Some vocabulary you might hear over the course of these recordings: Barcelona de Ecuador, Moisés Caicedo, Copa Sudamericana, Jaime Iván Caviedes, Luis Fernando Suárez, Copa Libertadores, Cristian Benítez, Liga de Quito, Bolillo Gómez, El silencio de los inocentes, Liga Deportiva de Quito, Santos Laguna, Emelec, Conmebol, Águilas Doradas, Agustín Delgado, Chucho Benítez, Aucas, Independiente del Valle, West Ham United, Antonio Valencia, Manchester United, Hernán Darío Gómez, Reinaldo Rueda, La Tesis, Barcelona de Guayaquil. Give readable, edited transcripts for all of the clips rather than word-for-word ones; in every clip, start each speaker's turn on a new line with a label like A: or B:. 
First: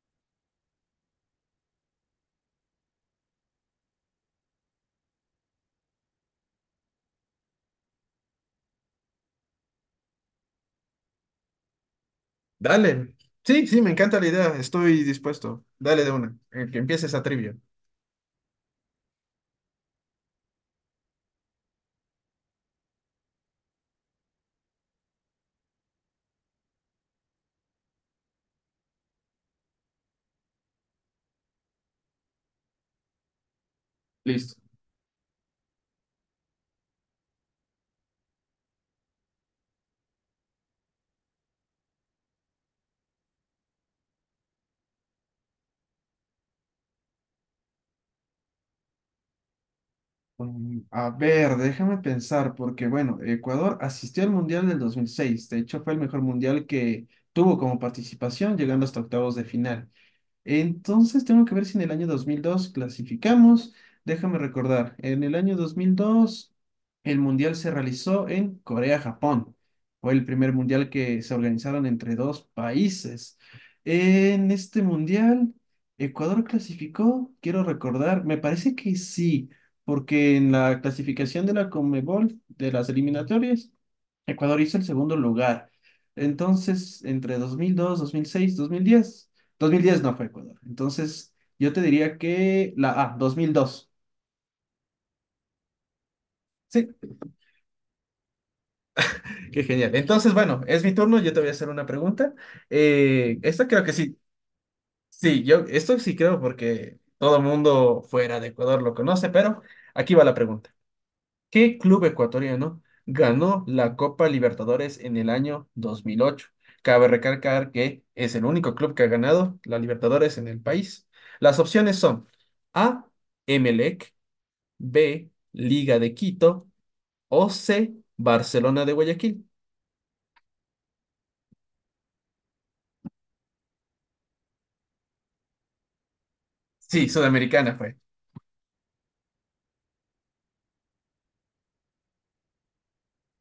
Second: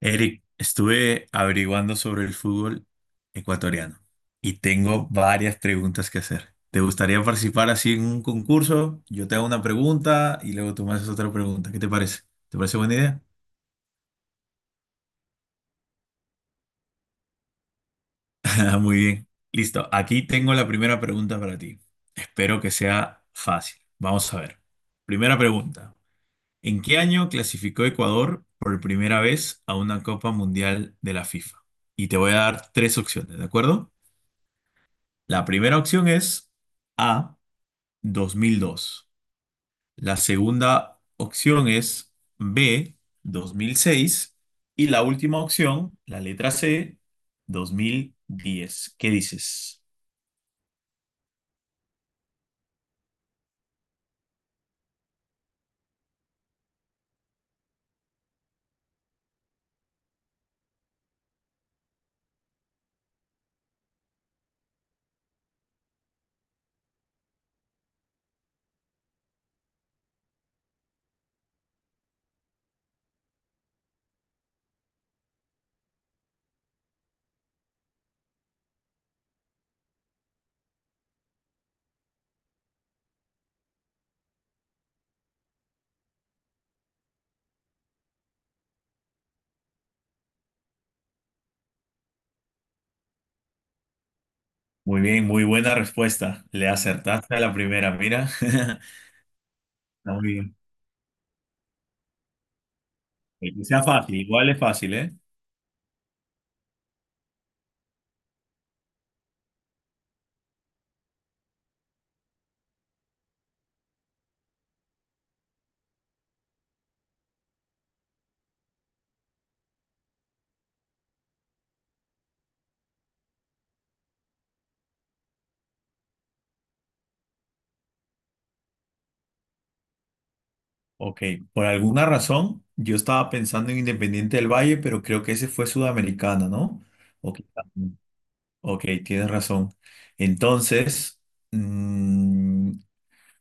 A: Eric, estuve averiguando sobre el fútbol ecuatoriano y tengo varias preguntas que hacer. ¿Te gustaría participar así en un concurso? Yo te hago una pregunta y luego tú me haces otra pregunta. ¿Qué te parece? ¿Te parece buena
B: Dale.
A: idea?
B: Sí, sí, me encanta la idea. Estoy dispuesto. Dale de una. Que empiece esa trivia.
A: Muy bien. Listo. Aquí tengo la primera pregunta para ti. Espero que sea fácil. Vamos a ver. Primera pregunta. ¿En qué año clasificó Ecuador por primera vez a una Copa Mundial de la FIFA? Y te voy a dar tres opciones, ¿de acuerdo?
B: Listo.
A: La primera opción es A, 2002. La segunda opción es B, 2006. Y la última opción, la letra C, 2010. ¿Qué dices?
B: A ver, déjame pensar, porque bueno, Ecuador asistió al Mundial del 2006. De hecho, fue el mejor mundial que tuvo como participación, llegando hasta octavos de final. Entonces tengo que ver si en el año 2002 clasificamos. Déjame recordar, en el año 2002 el mundial se realizó en Corea-Japón. Fue el primer mundial que se organizaron entre dos países. En este mundial, Ecuador clasificó, quiero recordar, me parece que sí, porque en la clasificación de la Conmebol, de las eliminatorias, Ecuador hizo el segundo lugar. Entonces, entre dos dos, dos dos mil seis, diez, 2010 no fue Ecuador. Entonces, yo te diría que la A, 2002.
A: Muy bien, muy buena respuesta. Le
B: Sí,
A: acertaste a la primera, mira. Está
B: qué genial.
A: muy
B: Entonces,
A: bien.
B: bueno, es mi turno. Yo te voy a hacer una pregunta. Eh,
A: Que
B: esta
A: sea
B: creo que
A: fácil,
B: sí.
A: igual es fácil, ¿eh?
B: Sí, yo esto sí creo porque todo el mundo fuera de Ecuador lo conoce, pero aquí va la pregunta. ¿Qué club ecuatoriano ganó la Copa Libertadores en el año 2008? Cabe recalcar que es el único club que ha ganado la Libertadores en el país. Las opciones son A, Emelec, B, Liga de Quito o C, Barcelona de Guayaquil.
A: Ok, por alguna razón yo estaba pensando en Independiente del Valle, pero creo que ese fue Sudamericana, ¿no?
B: Sí,
A: Ok.
B: Sudamericana fue.
A: Ok, tienes razón. Entonces, mm,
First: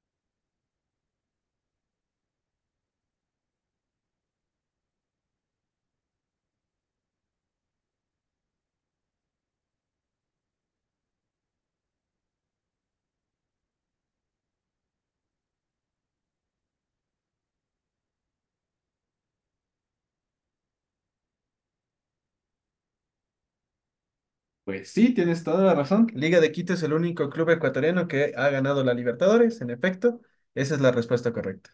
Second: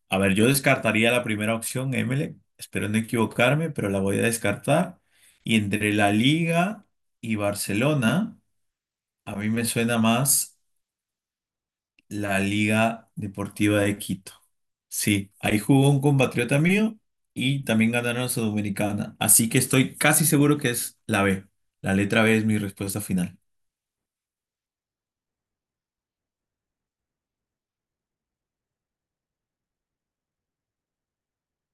A: a ver, yo descartaría la primera opción, Emelec. Espero no equivocarme, pero la voy a descartar. Y entre la Liga y Barcelona, a mí me suena más la Liga Deportiva de Quito. Sí, ahí jugó un compatriota mío y también ganaron la Sudamericana. Así que estoy casi seguro que es la B. La letra B es mi respuesta final.
B: Pues sí, tienes toda la razón. Liga de Quito es el único club ecuatoriano que ha ganado la Libertadores, en efecto. Esa es la respuesta correcta.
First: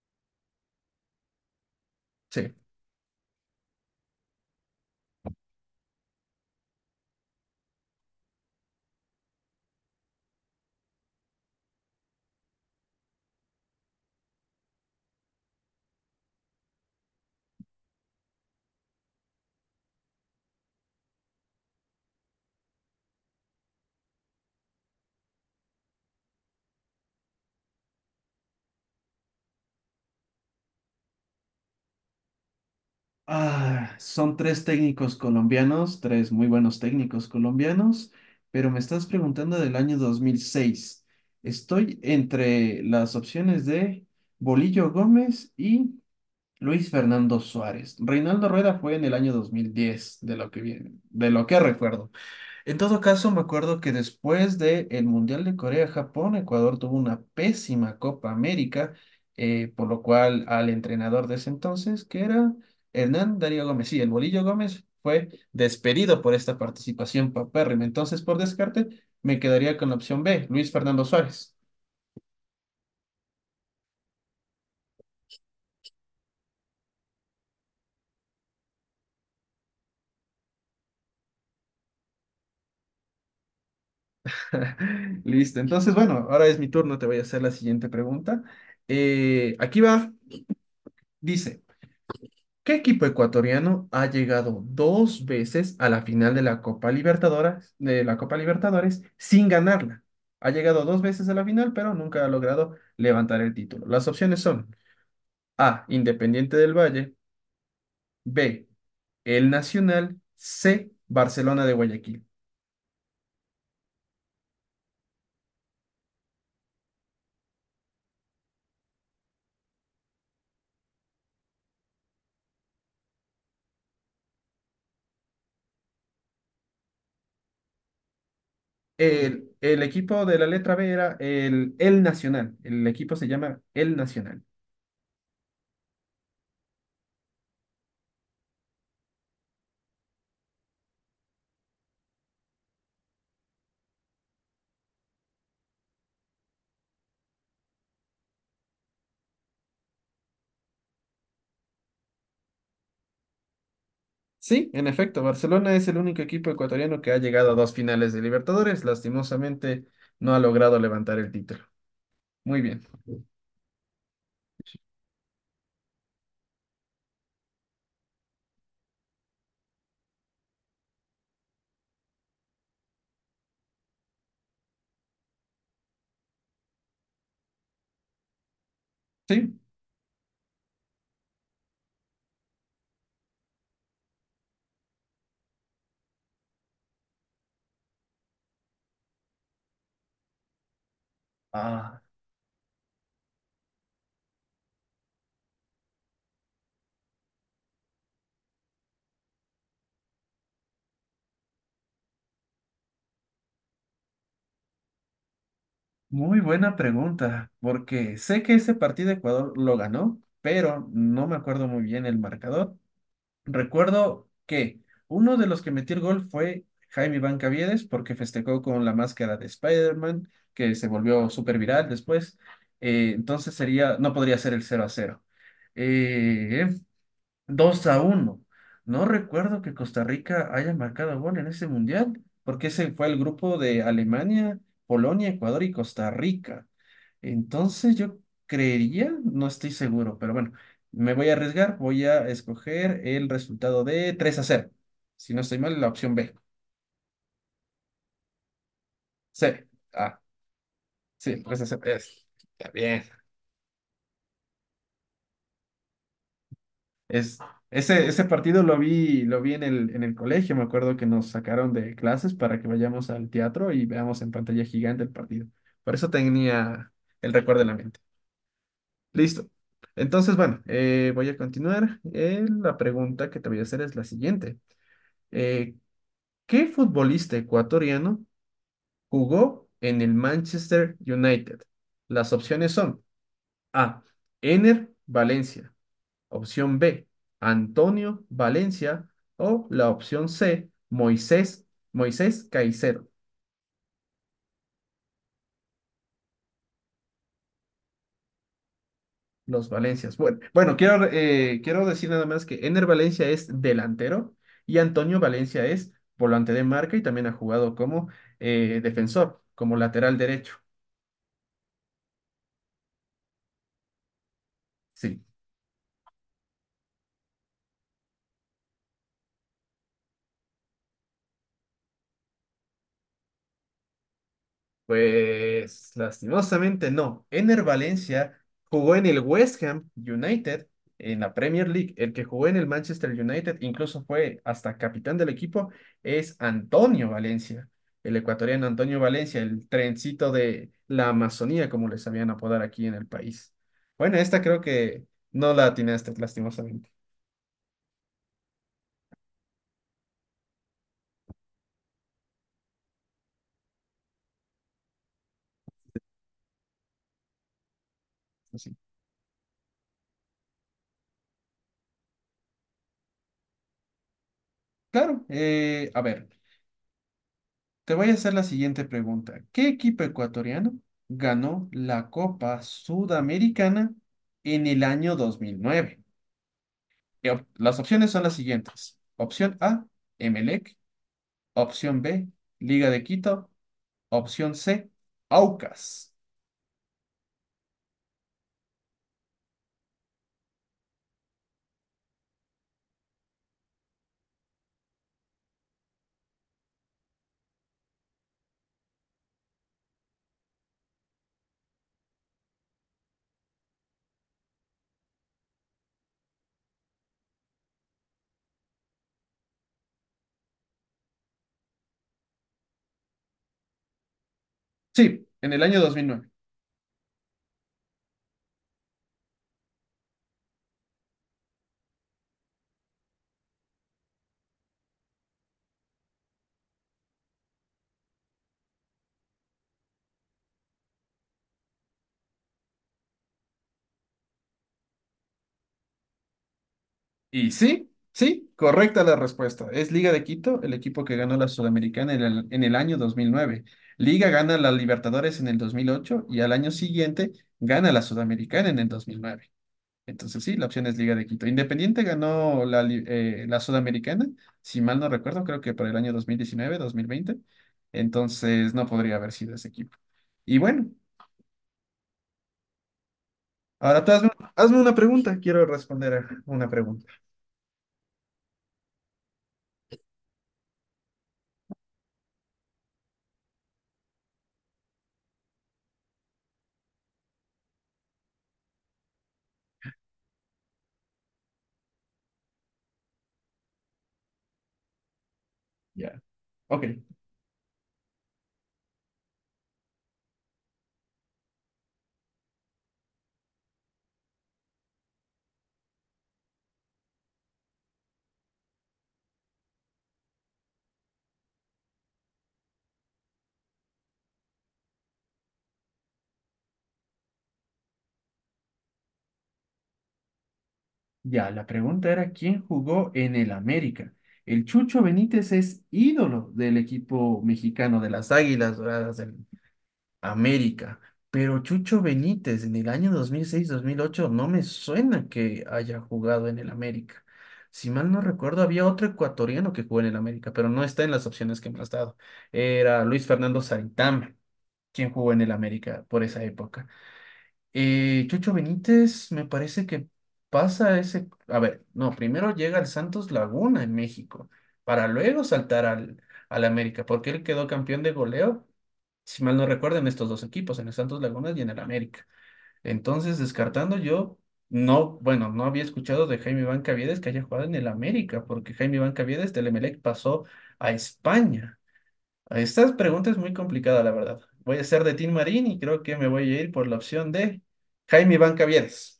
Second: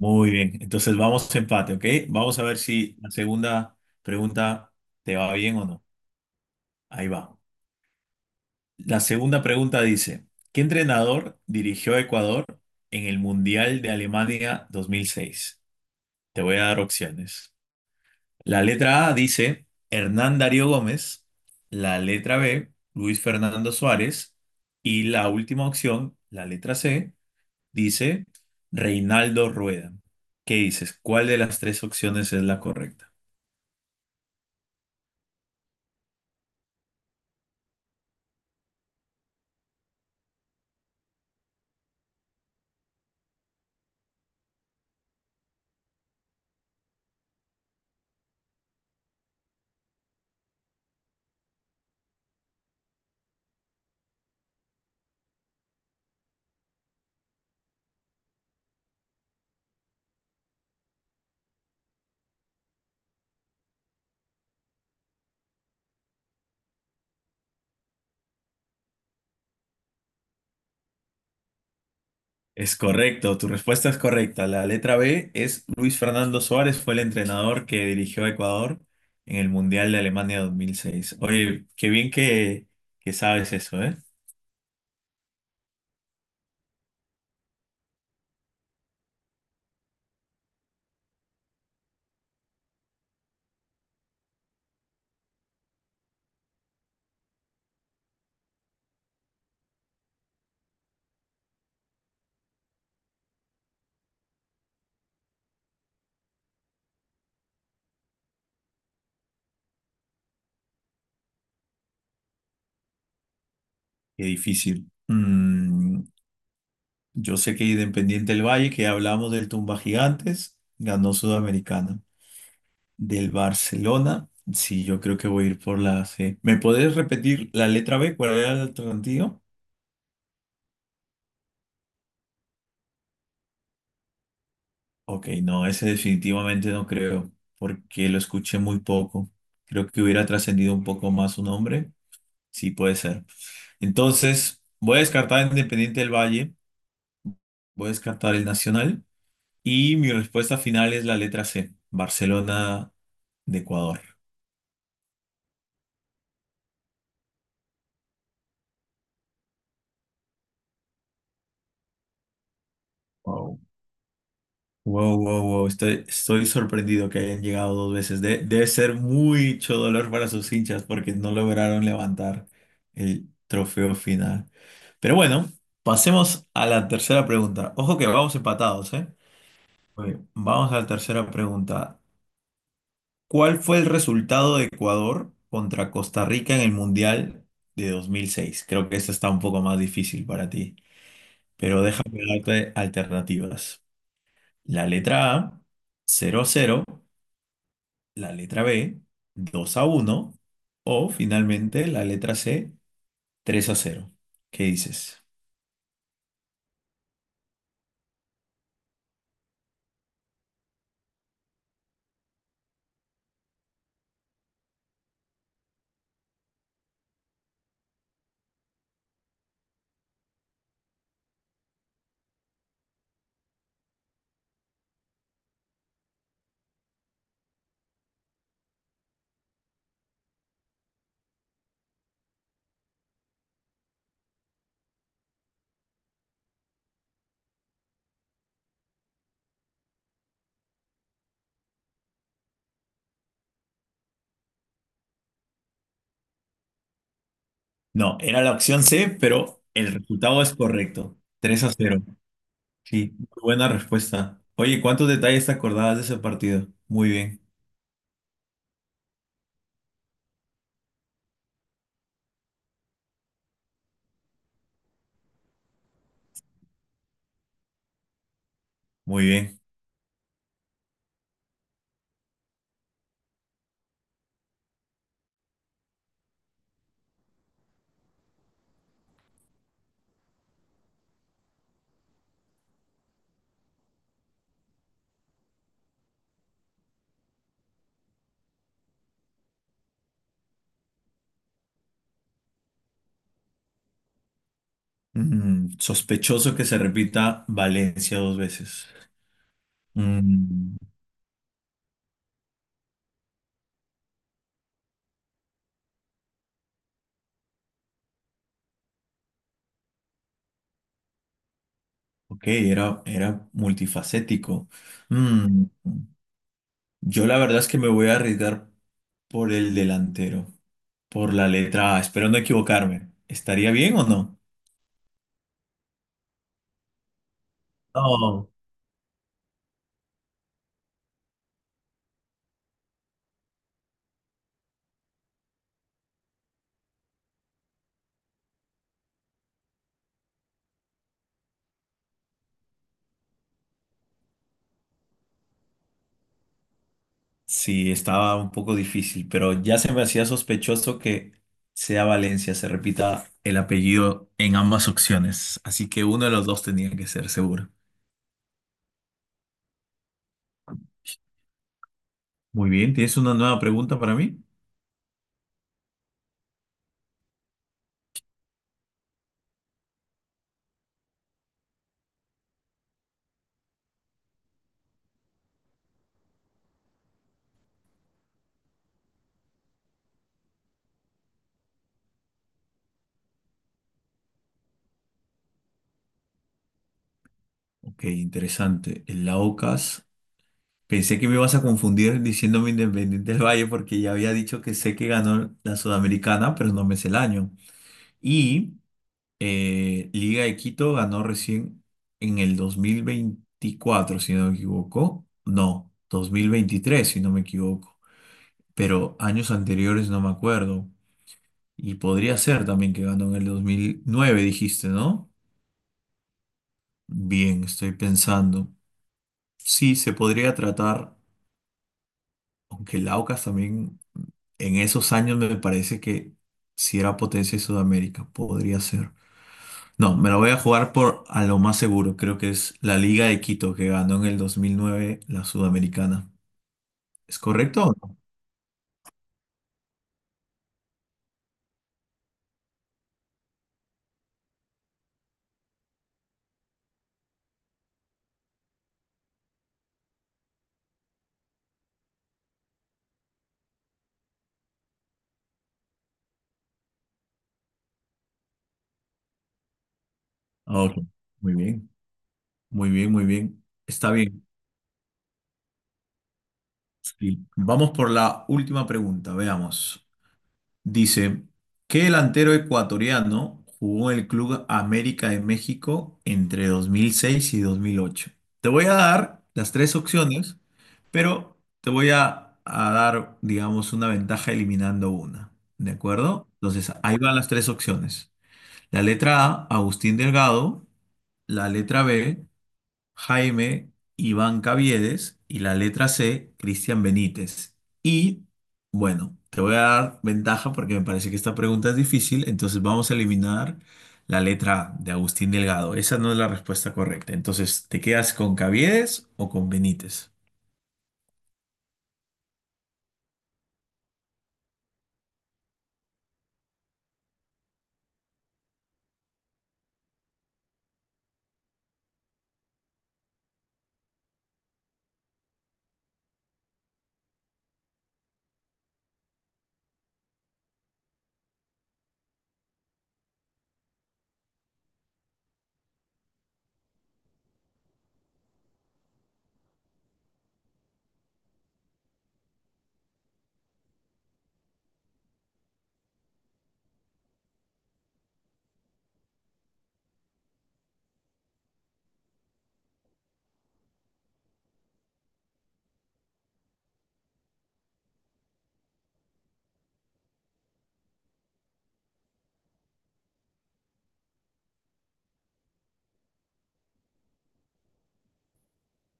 A: Muy bien, entonces vamos a empate, ¿ok? Vamos a
B: Sí.
A: ver si la segunda pregunta te va bien o no. Ahí va. La segunda pregunta dice: ¿qué entrenador dirigió a Ecuador en el Mundial de Alemania 2006? Te voy a dar opciones. La letra A dice Hernán Darío Gómez, la letra B, Luis Fernando Suárez, y la última opción, la letra C, dice Reinaldo Rueda. ¿Qué dices? ¿Cuál de las tres opciones es la correcta?
B: Ah, son tres técnicos colombianos, tres muy buenos técnicos colombianos, pero me estás preguntando del año 2006. Estoy entre las opciones de Bolillo Gómez y Luis Fernando Suárez. Reinaldo Rueda fue en el año 2010, de lo que recuerdo. En todo caso, me acuerdo que después del Mundial de Corea-Japón, Ecuador tuvo una pésima Copa América, por lo cual al entrenador de ese entonces, que era Hernán Darío Gómez, sí, el Bolillo Gómez, fue despedido por esta participación papérrima. Entonces, por descarte, me quedaría con la opción B, Luis Fernando Suárez.
A: Es correcto, tu respuesta es correcta. La letra B es Luis Fernando Suárez, fue el entrenador que dirigió a Ecuador en el Mundial de Alemania 2006. Oye, qué bien que sabes eso, ¿eh?
B: Listo, entonces, bueno, ahora es mi turno, te voy a hacer la siguiente pregunta. Aquí va, dice. ¿Qué equipo ecuatoriano ha llegado dos veces a la final de la Copa Libertadores, de la Copa Libertadores sin ganarla? Ha llegado dos veces a la final, pero nunca ha logrado levantar el título. Las opciones son A, Independiente del Valle, B, El Nacional, C, Barcelona de Guayaquil.
A: Qué difícil. Yo sé que Independiente del Valle, que hablamos del Tumba Gigantes, ganó Sudamericana. Del Barcelona, sí, yo creo que voy a ir por la C. ¿Me podés repetir la letra B? ¿Cuál era el alternativo?
B: El equipo de la letra B era el Nacional. El equipo se llama El Nacional.
A: Ok, no, ese definitivamente no creo, porque lo escuché muy poco. Creo que hubiera trascendido un poco más su nombre. Sí, puede ser. Entonces, voy a descartar Independiente del Valle, voy a descartar el Nacional y mi respuesta final es la letra C, Barcelona de Ecuador.
B: Sí, en efecto, Barcelona es el único equipo ecuatoriano que ha llegado a dos finales de Libertadores. Lastimosamente, no ha logrado levantar el título. Muy bien.
A: Wow, wow, wow, estoy sorprendido que hayan llegado dos veces. Debe ser mucho dolor para sus hinchas porque no lograron levantar el trofeo final. Pero bueno, pasemos a la tercera pregunta. Ojo que vamos empatados, ¿eh?
B: Sí.
A: Oye, vamos a la tercera pregunta. ¿Cuál fue el resultado de Ecuador contra Costa Rica en el Mundial de 2006? Creo que esta está un poco más difícil para ti, pero
B: Ah,
A: déjame darte alternativas. La letra A, cero a cero. La letra B, 2 a uno, o finalmente la letra C, 3 a cero. ¿Qué dices?
B: muy buena pregunta, porque sé que ese partido Ecuador lo ganó, pero no me acuerdo muy bien el marcador. Recuerdo que uno de los que metió el gol fue Jaime Iván Caviedes, porque festejó con la máscara de Spider-Man, que se volvió súper viral después. Entonces sería, no podría ser el cero a cero. Eh, 2 a uno. No recuerdo que Costa Rica haya marcado gol en ese mundial, porque ese fue el grupo de Alemania, Polonia, Ecuador y Costa Rica. Entonces yo creería, no estoy seguro, pero bueno, me voy a arriesgar, voy a escoger el resultado de 3 a cero. Si no estoy mal, la opción B.
A: No, era la opción C,
B: C.
A: pero el
B: Ah,
A: resultado es correcto,
B: sí, 3
A: 3
B: a
A: a
B: cero.
A: cero.
B: Es. Está bien.
A: Sí, muy buena respuesta. Oye, ¿cuántos detalles te acordabas de ese partido? Muy
B: Es,
A: bien,
B: ese partido lo vi en el colegio. Me acuerdo que nos sacaron de clases para que vayamos al teatro y veamos en pantalla gigante el partido. Por eso tenía el recuerdo en la mente.
A: muy
B: Listo.
A: bien.
B: Entonces, bueno, voy a continuar. La pregunta que te voy a hacer es la siguiente. Eh, ¿qué futbolista ecuatoriano jugó en el Manchester United? Las opciones son A, Ener Valencia. Opción B, Antonio Valencia. O la opción C, Moisés Caicedo.
A: Sospechoso que se repita Valencia dos veces.
B: Los Valencias. Bueno, bueno,
A: Mm,
B: quiero, quiero decir nada más que Ener Valencia es delantero y Antonio Valencia es volante de marca y también ha jugado como defensor, como lateral derecho.
A: ok, era multifacético.
B: Sí.
A: Mm, Yo la verdad es que me voy a arriesgar por el delantero, por la letra A, espero no equivocarme. ¿Estaría bien o no?
B: Pues lastimosamente no. Ener Valencia
A: No.
B: jugó en el West Ham United, en la Premier League. El que jugó en el Manchester United, incluso fue hasta capitán del equipo, es Antonio Valencia, el ecuatoriano Antonio Valencia, el trencito de la Amazonía, como les sabían apodar aquí en el país. Bueno, esta creo que no la atinaste, lastimosamente.
A: Sí, estaba un poco difícil, pero ya se me hacía sospechoso que sea Valencia, se repita el apellido en ambas opciones, así que uno de los dos tenía que ser seguro.
B: Así.
A: Muy bien, ¿tienes una nueva pregunta para mí?
B: Claro, a ver. Te voy a hacer la siguiente pregunta. ¿Qué equipo ecuatoriano ganó la Copa Sudamericana en el año 2009? Las opciones son las siguientes. Opción A, Emelec. Opción B, Liga de Quito. Opción C, Aucas.
A: Ok, interesante. El Laucas. Pensé que me ibas a confundir diciéndome Independiente del Valle porque ya había dicho que sé que ganó la Sudamericana, pero no me sé el año. Y Liga de Quito ganó recién en el 2024, si no me equivoco. No, 2023, si no me equivoco. Pero años anteriores no me acuerdo. Y podría ser también que ganó en el 2009, dijiste,
B: Sí,
A: ¿no?
B: en el año 2009.
A: Bien, estoy pensando. Sí, se podría tratar. Aunque el Aucas también en esos años me parece que si era potencia de Sudamérica, podría ser. No, me lo voy a jugar por a lo más seguro. Creo que es la Liga de Quito que ganó en el 2009 la Sudamericana. ¿Es
B: Y
A: correcto
B: sí,
A: o no?
B: sí, correcta la respuesta. Es Liga de Quito, el equipo que ganó la Sudamericana en el año 2009. Liga gana la Libertadores en el 2008 y al año siguiente gana la Sudamericana en el 2009. Entonces sí, la opción es Liga de Quito. Independiente ganó la Sudamericana, si mal no recuerdo, creo que para el año dos mil diecinueve, 2020. Entonces no podría haber sido ese equipo. Y
A: Ah,
B: bueno,
A: ok. Muy bien, muy bien, muy bien.
B: ahora
A: Está
B: tú hazme,
A: bien.
B: hazme una pregunta. Quiero responder a una pregunta.
A: Sí. Vamos por la última pregunta, veamos. Dice, ¿qué delantero ecuatoriano jugó en el Club América de México entre 2006 y 2008? Te voy a dar las tres opciones, pero te voy a dar, digamos, una ventaja eliminando una, ¿de
B: Ya.
A: acuerdo?
B: Ok.
A: Entonces, ahí van las tres opciones. La letra A, Agustín Delgado, la letra B, Jaime Iván Caviedes, y la letra C, Cristian Benítez. Y bueno, te voy a dar ventaja porque me parece que esta pregunta es difícil, entonces vamos a eliminar la letra A de Agustín Delgado. Esa no es la respuesta correcta. Entonces, ¿te quedas con Caviedes o con Benítez?
B: Ya, la pregunta era quién jugó en el América. El Chucho Benítez es ídolo del equipo mexicano de las Águilas Doradas del América, pero Chucho Benítez en el año 2006-2008 no me suena que haya jugado en el América. Si mal no recuerdo, había otro ecuatoriano que jugó en el América, pero no está en las opciones que me has dado. Era Luis Fernando Saritama, quien jugó en el América por esa época. Chocho Benítez, me parece que a ver, no, primero llega al Santos Laguna en México, para luego saltar al América, porque él quedó campeón de goleo, si mal no recuerdo, en estos dos equipos, en el Santos Laguna y en el América. Entonces, descartando yo, no, bueno, no había escuchado de Jaime Bancavides que haya jugado en el América, porque Jaime Bancavides del Emelec pasó a España. Estas preguntas es muy complicada, la verdad. Voy a ser de Tim Marín y creo que me voy a ir por la opción de Jaime Iván Cavieres.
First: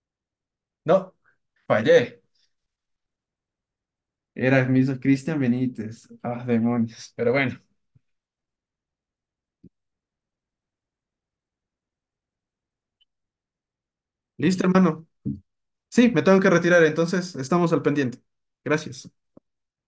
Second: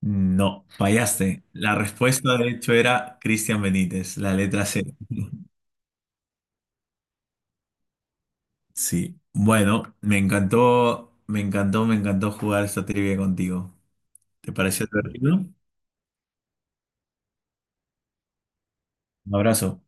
A: No,
B: No,
A: fallaste. La
B: fallé.
A: respuesta de hecho era Cristian Benítez, la
B: Era
A: letra
B: el
A: C.
B: mismo Cristian Benítez. Ah, demonios. Pero bueno,
A: Sí. Bueno, me encantó, me encantó, me encantó jugar esta trivia contigo. ¿Te
B: listo,
A: pareció
B: hermano.
A: divertido?
B: Sí, me tengo que retirar, entonces estamos al pendiente. Gracias.
A: Un abrazo.